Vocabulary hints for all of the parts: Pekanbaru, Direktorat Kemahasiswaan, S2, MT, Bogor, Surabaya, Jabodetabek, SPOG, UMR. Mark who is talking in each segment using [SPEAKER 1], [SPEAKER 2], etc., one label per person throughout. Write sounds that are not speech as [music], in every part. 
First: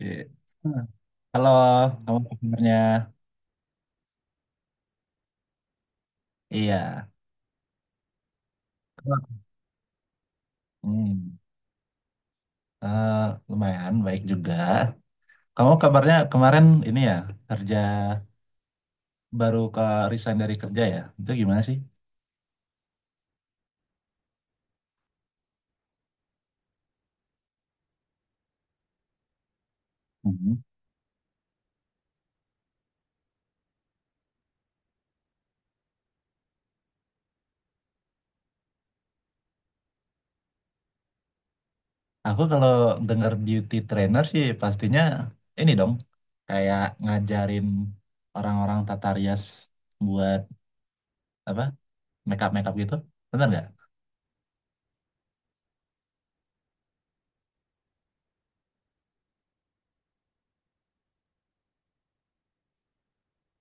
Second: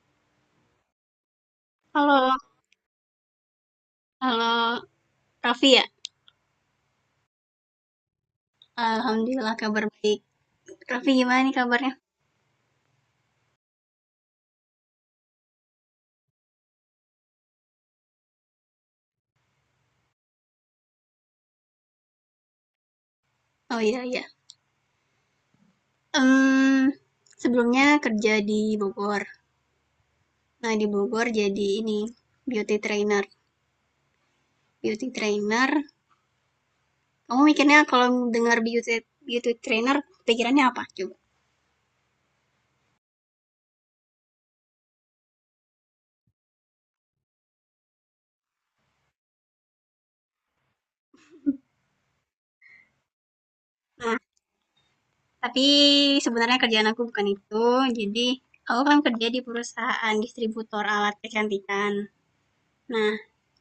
[SPEAKER 1] Iya. Hmm. Halo, kamu apa
[SPEAKER 2] Halo,
[SPEAKER 1] kabarnya?
[SPEAKER 2] halo Raffi ya?
[SPEAKER 1] Iya.
[SPEAKER 2] Alhamdulillah kabar baik. Raffi
[SPEAKER 1] Hmm,
[SPEAKER 2] gimana nih kabarnya?
[SPEAKER 1] eh, lumayan baik juga. Kamu kabarnya kemarin ini ya kerja baru ke resign dari kerja ya? Itu gimana sih?
[SPEAKER 2] Oh, iya, iya. Em, sebelumnya kerja di Bogor.
[SPEAKER 1] Mhm.
[SPEAKER 2] Nah di Bogor jadi ini beauty trainer. Beauty trainer. Kamu mikirnya kalau dengar beauty beauty trainer pikirannya apa coba?
[SPEAKER 1] Aku kalau dengar beauty trainer sih pastinya ini dong kayak ngajarin orang-orang tata rias buat apa makeup makeup gitu, bener nggak?
[SPEAKER 2] Nah tapi sebenarnya kerjaan aku bukan itu. Jadi aku kan kerja di perusahaan distributor alat kecantikan. Nah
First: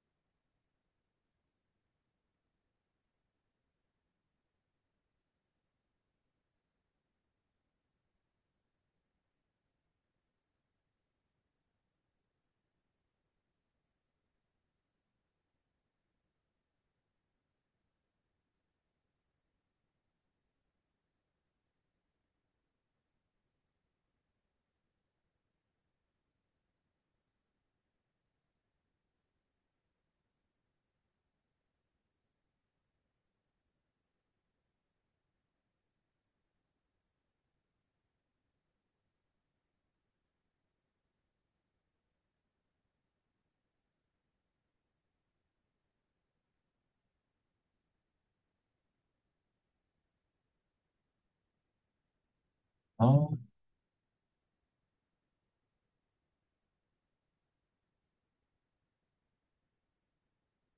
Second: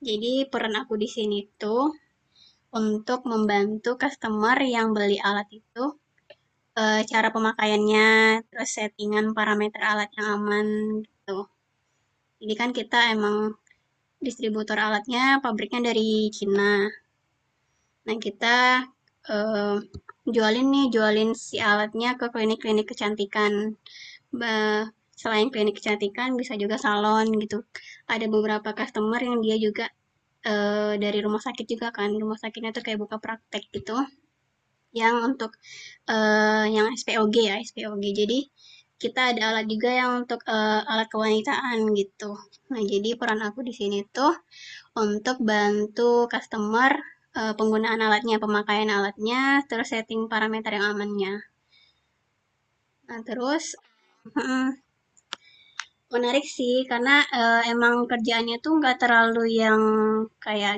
[SPEAKER 2] jadi peran aku di sini tuh untuk membantu customer yang beli alat itu, cara pemakaiannya, terus settingan parameter alat yang aman, gitu. Jadi kan kita emang distributor alatnya pabriknya dari Cina. Nah, kita, eee, jualin si alatnya ke klinik-klinik kecantikan. Be selain klinik kecantikan bisa juga salon, gitu. Ada beberapa customer yang dia juga, dari rumah sakit juga kan, rumah sakitnya tuh kayak buka praktek gitu. Yang untuk, yang SPOG ya, SPOG. Jadi kita ada alat juga yang untuk, alat kewanitaan gitu. Nah, jadi peran aku di sini tuh untuk bantu customer, penggunaan alatnya, pemakaian alatnya, terus setting parameter yang amannya. Nah,
[SPEAKER 1] Oh,
[SPEAKER 2] terus mhm, menarik sih karena, emang kerjaannya tuh nggak terlalu yang kayak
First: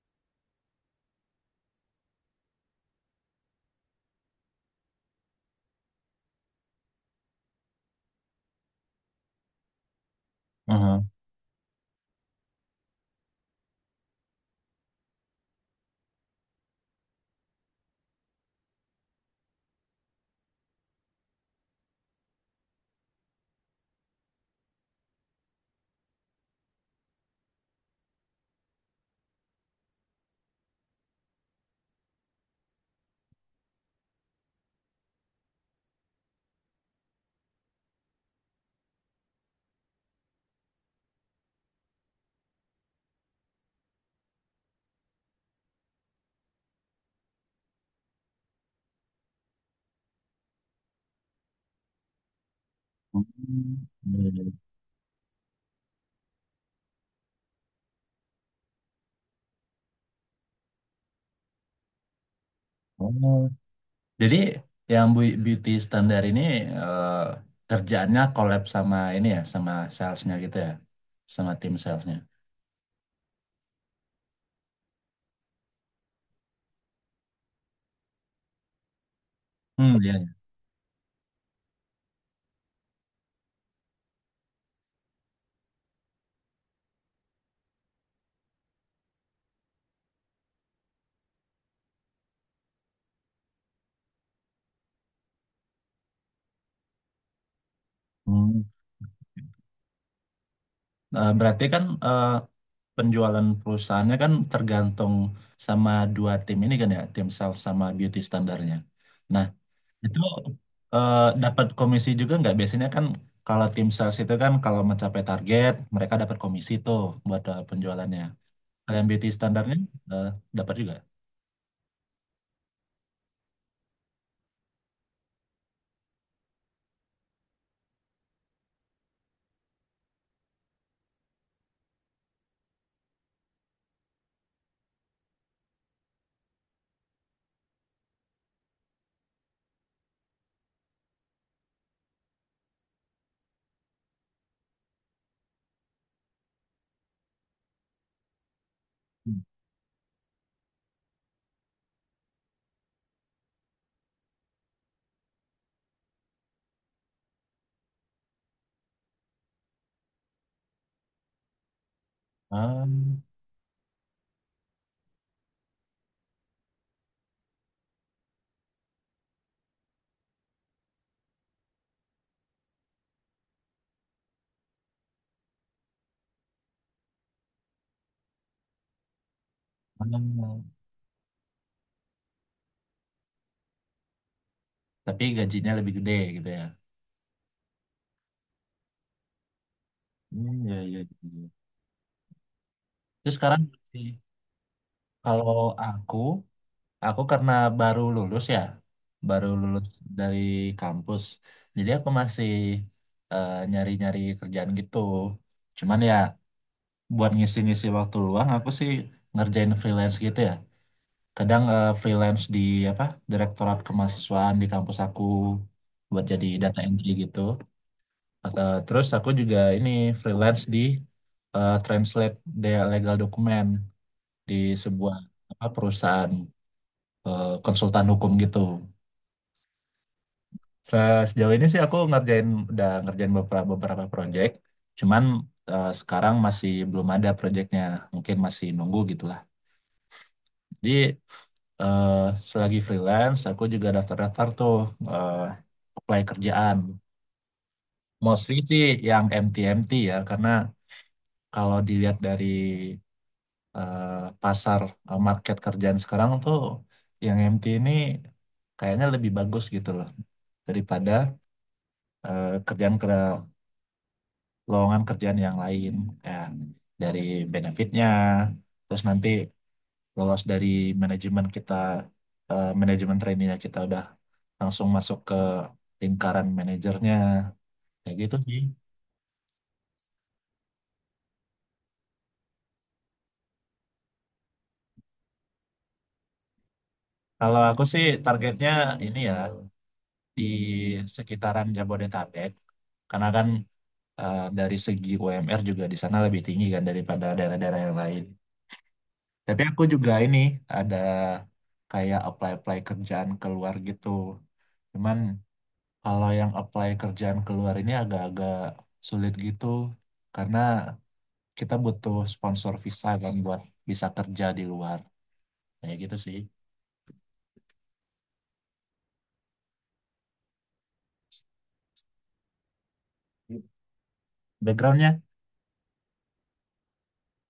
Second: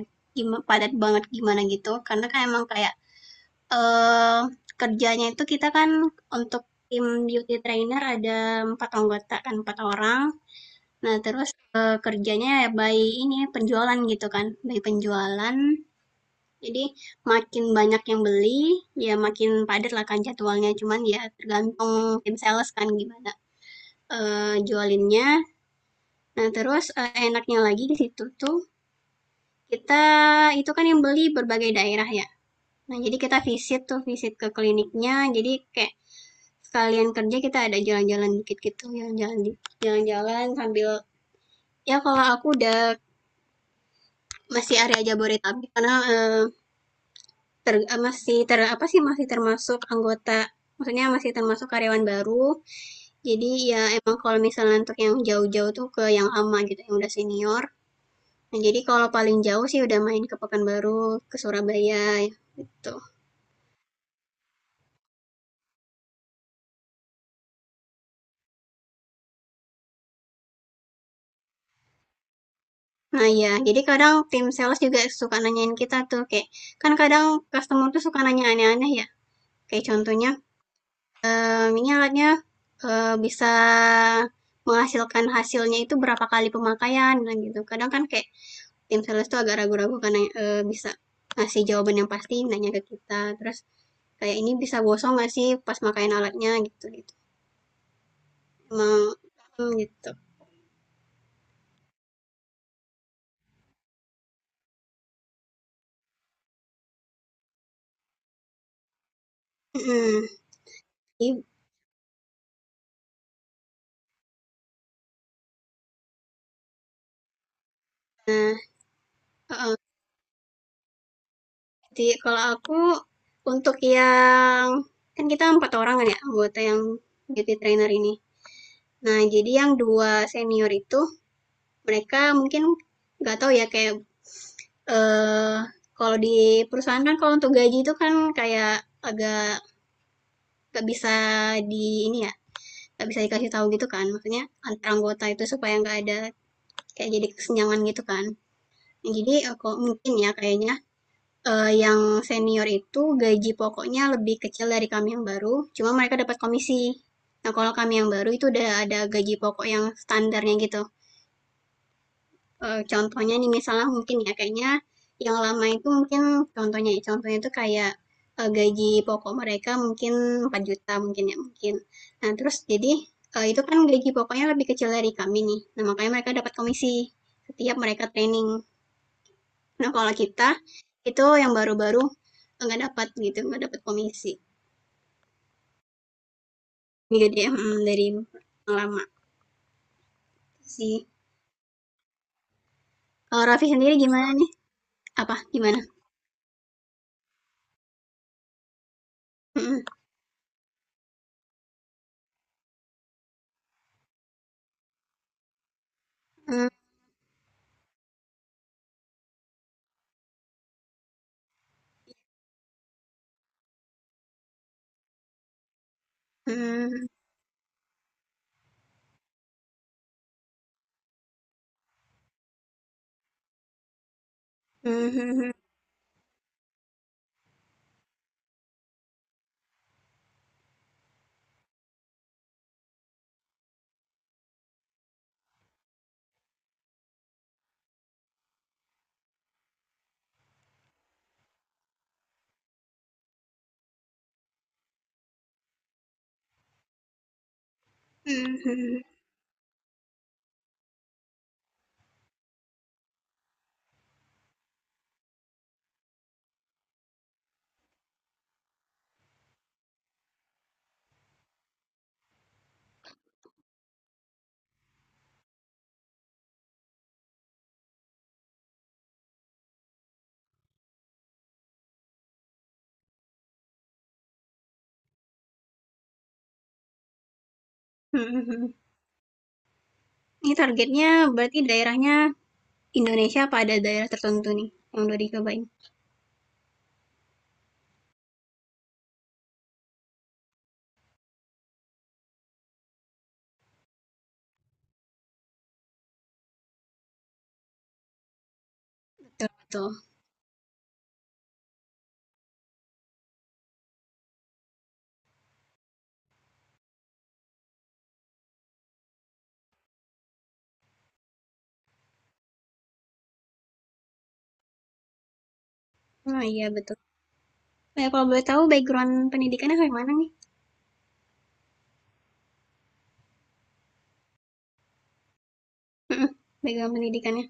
[SPEAKER 2] padat banget gimana gitu, karena kan emang kayak Eee, kerjanya itu kita kan untuk tim beauty trainer ada 4 anggota kan, 4 orang.
[SPEAKER 1] uh-huh.
[SPEAKER 2] Nah terus, kerjanya ya by ini, penjualan gitu kan, by penjualan. Jadi makin banyak yang beli, ya makin padat lah kan jadwalnya, cuman ya tergantung tim sales kan gimana, jualinnya. Nah terus, enaknya lagi di situ tuh kita itu kan yang beli berbagai daerah ya. Nah, jadi kita visit tuh, visit ke kliniknya. Jadi kayak sekalian kerja kita ada jalan-jalan dikit gitu, jalan-jalan sambil ya kalau aku udah masih area Jabodetabek karena masih ter apa sih masih termasuk anggota maksudnya masih termasuk karyawan baru. Jadi
[SPEAKER 1] Hmm.
[SPEAKER 2] ya emang
[SPEAKER 1] Iya,
[SPEAKER 2] kalau
[SPEAKER 1] iya.
[SPEAKER 2] misalnya untuk yang jauh-jauh tuh ke yang ama gitu, yang udah senior. Nah, jadi kalau paling jauh sih udah main ke Pekanbaru, ke Surabaya gitu.
[SPEAKER 1] Oh. Jadi yang beauty standar ini eh, kerjaannya collab sama ini ya, sama salesnya gitu ya, sama tim salesnya.
[SPEAKER 2] Nah iya, jadi kadang tim sales juga suka nanyain kita tuh kayak, kan kadang customer tuh suka nanya aneh-aneh ya. Kayak
[SPEAKER 1] Hmm, iya,
[SPEAKER 2] contohnya,
[SPEAKER 1] iya.
[SPEAKER 2] Ini alatnya, bisa menghasilkan hasilnya itu berapa kali pemakaian?" Nah gitu. Kadang kan kayak tim sales tuh agak ragu-ragu karena, bisa ngasih jawaban yang pasti nanya ke kita. Terus kayak, "Ini bisa gosong nggak sih pas makain alatnya?" Gitu gitu.
[SPEAKER 1] Hmm.
[SPEAKER 2] Emang mhm, gitu.
[SPEAKER 1] Berarti kan penjualan perusahaannya kan tergantung sama dua tim ini kan ya, tim sales sama beauty standarnya. Nah, itu
[SPEAKER 2] Mhm.
[SPEAKER 1] eh,
[SPEAKER 2] Ib
[SPEAKER 1] dapat komisi juga nggak? Biasanya kan kalau tim sales itu kan kalau mencapai target, mereka dapat komisi tuh buat penjualannya.
[SPEAKER 2] nah,
[SPEAKER 1] Kalian beauty standarnya eh, dapat juga?
[SPEAKER 2] jadi kalau aku untuk yang kan kita empat orang kan ya anggota yang beauty trainer ini. Nah, jadi yang dua senior itu mereka mungkin nggak tahu ya kayak eh kalau di perusahaan kan kalau untuk gaji itu kan kayak agak nggak bisa di ini ya nggak bisa dikasih tahu gitu kan maksudnya antar anggota itu supaya nggak ada kayak jadi kesenjangan gitu kan. Nah, jadi mungkin ya kayaknya yang senior itu gaji pokoknya lebih kecil dari kami yang baru, cuma mereka dapat komisi. Nah, kalau kami yang baru itu udah ada gaji pokok yang standarnya gitu. Eee,
[SPEAKER 1] Ah,
[SPEAKER 2] contohnya nih misalnya mungkin ya kayaknya yang lama itu mungkin contohnya ya, contohnya itu kayak, gaji pokok mereka mungkin empat juta mungkin ya, mungkin. Nah, terus jadi, itu kan gaji pokoknya lebih kecil dari kami nih, nah makanya mereka dapat komisi setiap mereka training. Nah, kalau kita,
[SPEAKER 1] ah,
[SPEAKER 2] itu yang baru-baru nggak dapat gitu, nggak dapat komisi.
[SPEAKER 1] tapi gajinya lebih gede gitu ya.
[SPEAKER 2] Jadi dari yang lama
[SPEAKER 1] Hmm, ya, ya,
[SPEAKER 2] sih.
[SPEAKER 1] ya. Terus
[SPEAKER 2] Kalau
[SPEAKER 1] sekarang
[SPEAKER 2] Raffi sendiri
[SPEAKER 1] sih,
[SPEAKER 2] gimana nih? Apa?
[SPEAKER 1] kalau
[SPEAKER 2] Gimana?
[SPEAKER 1] aku, aku karena baru lulus ya, baru
[SPEAKER 2] Mhm.
[SPEAKER 1] lulus dari kampus, jadi aku masih nyari-nyari kerjaan gitu. Cuman ya buat ngisi-ngisi waktu luang, aku sih ngerjain freelance gitu ya. Kadang freelance di apa Direktorat Kemahasiswaan di kampus aku buat jadi data
[SPEAKER 2] Mhm.
[SPEAKER 1] entry gitu. Terus aku juga ini freelance di translate legal dokumen di sebuah
[SPEAKER 2] Mhm.
[SPEAKER 1] apa perusahaan konsultan hukum gitu. Sejauh ini sih aku udah ngerjain beberapa beberapa project, cuman sekarang masih belum ada projectnya, mungkin masih nunggu gitulah. Jadi eh, selagi freelance aku juga daftar-daftar tuh eh, apply kerjaan. Mostly sih
[SPEAKER 2] Mhm.
[SPEAKER 1] yang MT-MT ya, karena kalau dilihat dari eh, pasar market kerjaan sekarang tuh yang MT ini kayaknya lebih bagus gitu loh daripada kerjaan ke lowongan kerjaan yang lain kayak dari benefitnya terus nanti lolos dari manajemen kita manajemen trainee kita udah langsung masuk ke lingkaran manajernya kayak gitu sih.
[SPEAKER 2] Mhm. Ini targetnya berarti daerahnya Indonesia apa ada daerah tertentu nih yang udah dicobain?
[SPEAKER 1] Kalau aku sih targetnya ini ya di sekitaran Jabodetabek karena kan dari segi UMR juga di sana lebih tinggi kan daripada daerah-daerah yang lain.
[SPEAKER 2] Betul,
[SPEAKER 1] Tapi aku
[SPEAKER 2] betul.
[SPEAKER 1] juga ini ada kayak apply-apply kerjaan keluar gitu. Cuman kalau yang apply kerjaan keluar ini agak-agak sulit gitu karena kita butuh sponsor visa kan buat bisa kerja di luar. Kayak gitu sih.
[SPEAKER 2] Oh iya, betul. Kalau boleh tahu background pendidikannya kayak mana nih?
[SPEAKER 1] Backgroundnya,
[SPEAKER 2] Mhm. Background pendidikannya.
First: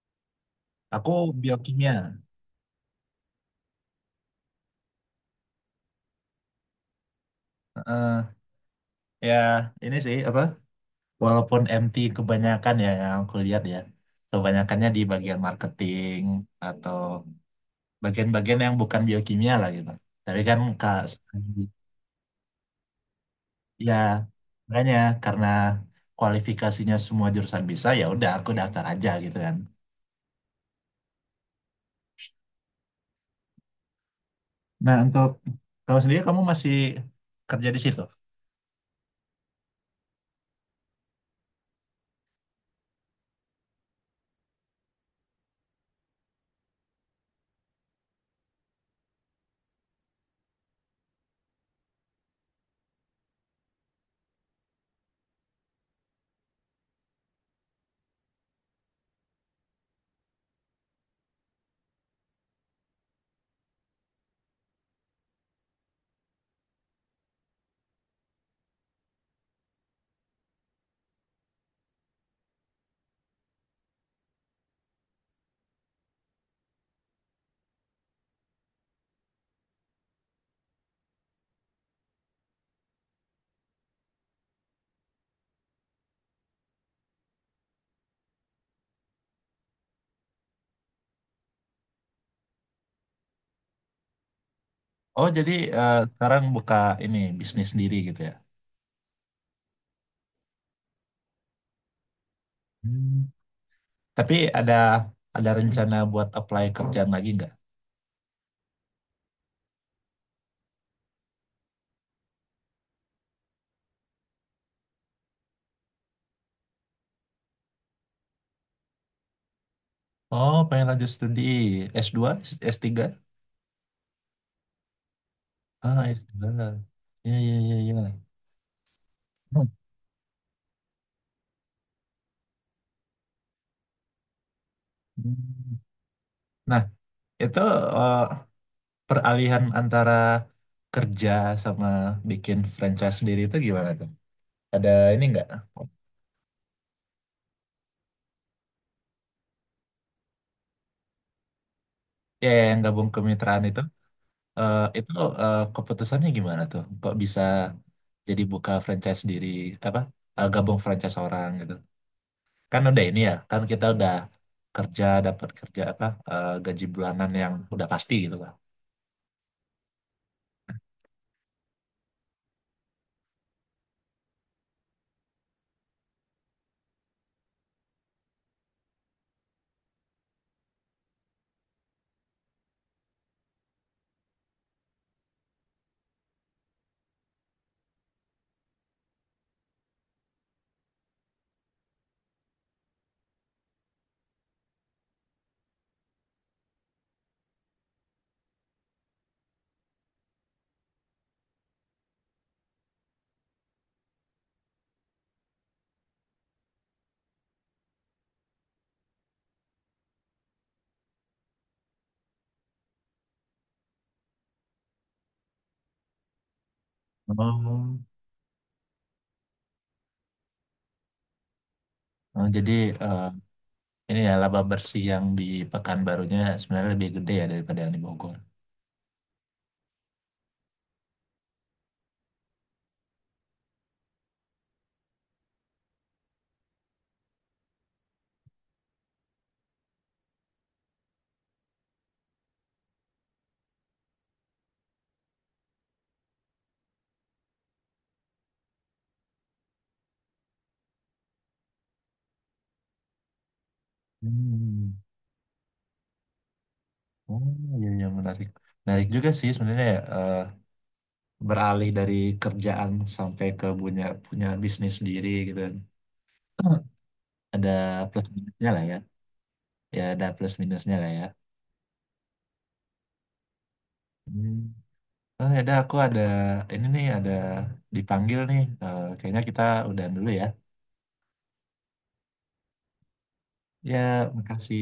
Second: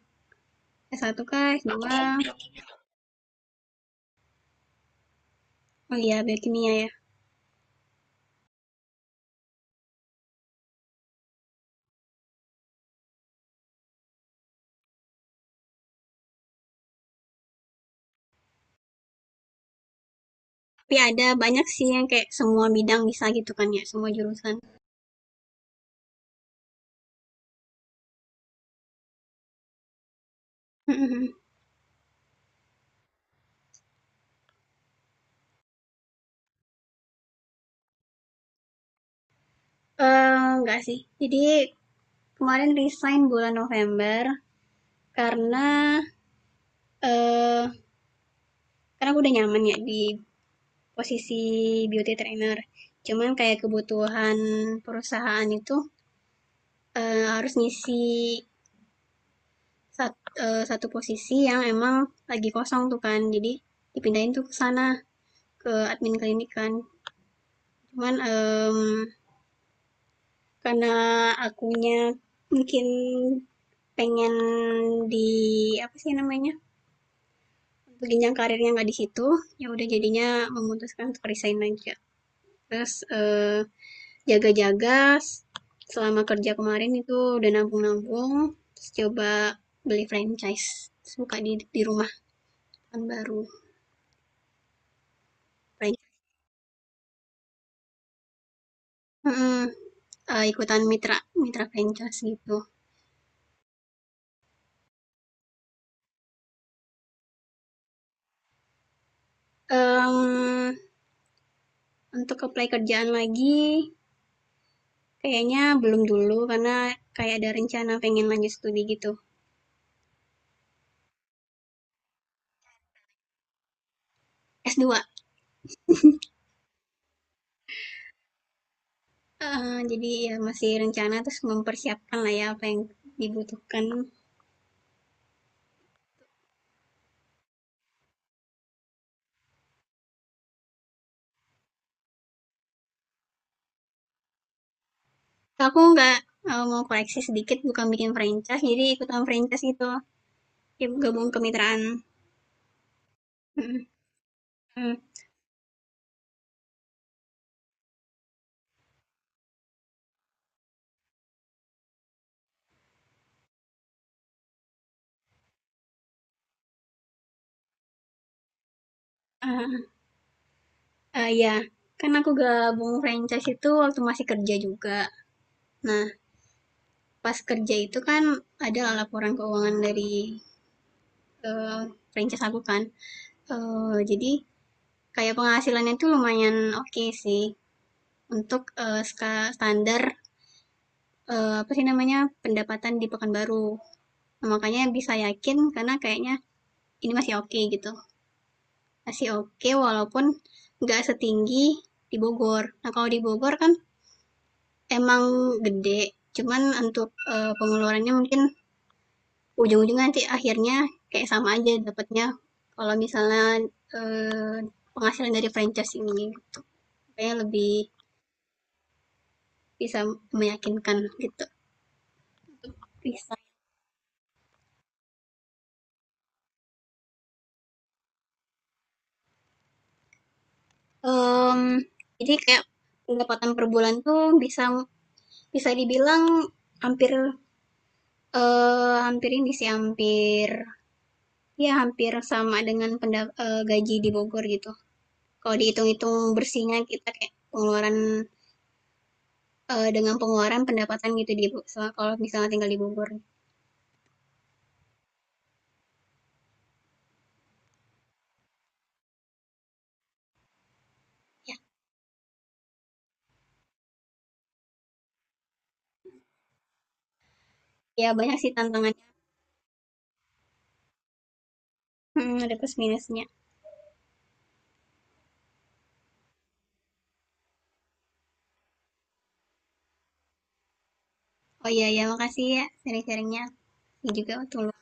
[SPEAKER 1] aku
[SPEAKER 2] S1 kah?
[SPEAKER 1] biokimia.
[SPEAKER 2] S2? Oh iya, biokimia ya.
[SPEAKER 1] Eh, ya ini sih apa? Walaupun MT kebanyakan ya yang aku lihat ya, kebanyakannya di bagian marketing atau bagian-bagian yang bukan biokimia lah gitu. Tapi kan kak,
[SPEAKER 2] Tapi ada banyak sih yang kayak semua bidang bisa gitu kan ya,
[SPEAKER 1] ya
[SPEAKER 2] semua jurusan. [laughs]
[SPEAKER 1] makanya karena kualifikasinya semua jurusan bisa, ya udah aku daftar aja gitu kan.
[SPEAKER 2] Mhm.
[SPEAKER 1] Nah, untuk kamu sendiri kamu masih kerja di situ?
[SPEAKER 2] Enggak sih. Jadi kemarin resign bulan November karena eh karena aku udah nyaman ya di posisi beauty trainer. Cuman kayak kebutuhan perusahaan itu harus ngisi satu posisi yang emang lagi kosong tuh kan. Jadi dipindahin tuh ke sana ke admin klinik kan. Cuman karena akunya mungkin pengen di, apa sih namanya, jenjang karirnya nggak di situ, ya udah jadinya memutuskan untuk resign aja. Terus eh, jaga-jaga selama kerja kemarin itu udah nabung-nabung, terus coba beli franchise. Terus buka di rumah tahun baru.
[SPEAKER 1] Oh, jadi
[SPEAKER 2] Franchise.
[SPEAKER 1] sekarang buka ini bisnis sendiri gitu ya?
[SPEAKER 2] Mm-mm. Ikutan mitra franchise gitu.
[SPEAKER 1] Hmm. Tapi ada rencana buat apply kerjaan lagi nggak?
[SPEAKER 2] um untuk apply kerjaan lagi, kayaknya belum dulu, karena kayak ada rencana pengen lanjut studi gitu.
[SPEAKER 1] Oh, pengen lanjut studi S2, S3?
[SPEAKER 2] S2.
[SPEAKER 1] Ah, S2. Ya, ya, ya, ya.
[SPEAKER 2] Jadi ya masih rencana, terus mempersiapkan lah ya apa yang dibutuhkan.
[SPEAKER 1] Hmm. Nah, itu eh, peralihan antara kerja sama bikin franchise sendiri itu gimana tuh? Ada ini enggak?
[SPEAKER 2] Aku nggak, mau koleksi sedikit, bukan bikin franchise, jadi ikutan franchise gitu. Ya gabung kemitraan.
[SPEAKER 1] Ya, ya, yang gabung kemitraan itu,
[SPEAKER 2] Mhm,
[SPEAKER 1] eh,
[SPEAKER 2] mmm,
[SPEAKER 1] itu keputusannya gimana tuh? Kok bisa jadi buka franchise sendiri, apa? Gabung franchise orang gitu? Kan udah ini ya kan kita udah kerja dapat kerja apa gaji bulanan yang udah pasti gitu kan.
[SPEAKER 2] heeh, iya. Kan aku gabung franchise itu waktu masih kerja juga. Nah, pas kerja itu kan ada laporan keuangan dari, eee, franchise aku kan. Jadi kayak penghasilannya itu lumayan oke okay sih untuk standar apa sih namanya pendapatan di Pekanbaru. Nah, makanya bisa yakin karena kayaknya ini masih oke okay gitu. Masih oke okay, walaupun nggak setinggi di Bogor. Nah, kalau di Bogor kan emang gede, cuman untuk pengeluarannya mungkin ujung-ujungnya nanti akhirnya kayak sama aja dapatnya kalau misalnya eh, penghasilan dari franchise ini gitu. Kayak lebih
[SPEAKER 1] Oh.
[SPEAKER 2] bisa meyakinkan gitu.
[SPEAKER 1] Nah, jadi eh,
[SPEAKER 2] Bisa,
[SPEAKER 1] ini ya laba bersih yang di Pekanbarunya sebenarnya lebih gede ya daripada yang di Bogor.
[SPEAKER 2] mmm, jadi kayak pendapatan per bulan tuh bisa bisa dibilang hampir, hampir ini sih, hampir ya hampir sama dengan gaji di Bogor gitu. Kalau dihitung-hitung bersihnya kita kayak pengeluaran, dengan pengeluaran pendapatan gitu di so kalau misalnya tinggal di Bogor.
[SPEAKER 1] Hmm. Oh, iya, iya, menarik, menarik juga sih sebenarnya ya,
[SPEAKER 2] Ya,
[SPEAKER 1] beralih dari kerjaan sampai ke punya punya bisnis sendiri gitu kan. [clears throat] Ada
[SPEAKER 2] ya,
[SPEAKER 1] plus
[SPEAKER 2] banyak sih
[SPEAKER 1] minusnya lah ya,
[SPEAKER 2] tantangannya,
[SPEAKER 1] ya ada plus minusnya lah ya.
[SPEAKER 2] mhm, ada plus minusnya.
[SPEAKER 1] Hmm. Oh, ya udah, aku ada ini nih, ada dipanggil nih. Kayaknya kita udahan dulu ya.
[SPEAKER 2] Oh iya ya makasih ya sharing sharingnya Ini
[SPEAKER 1] Ya,
[SPEAKER 2] juga waktu
[SPEAKER 1] makasih.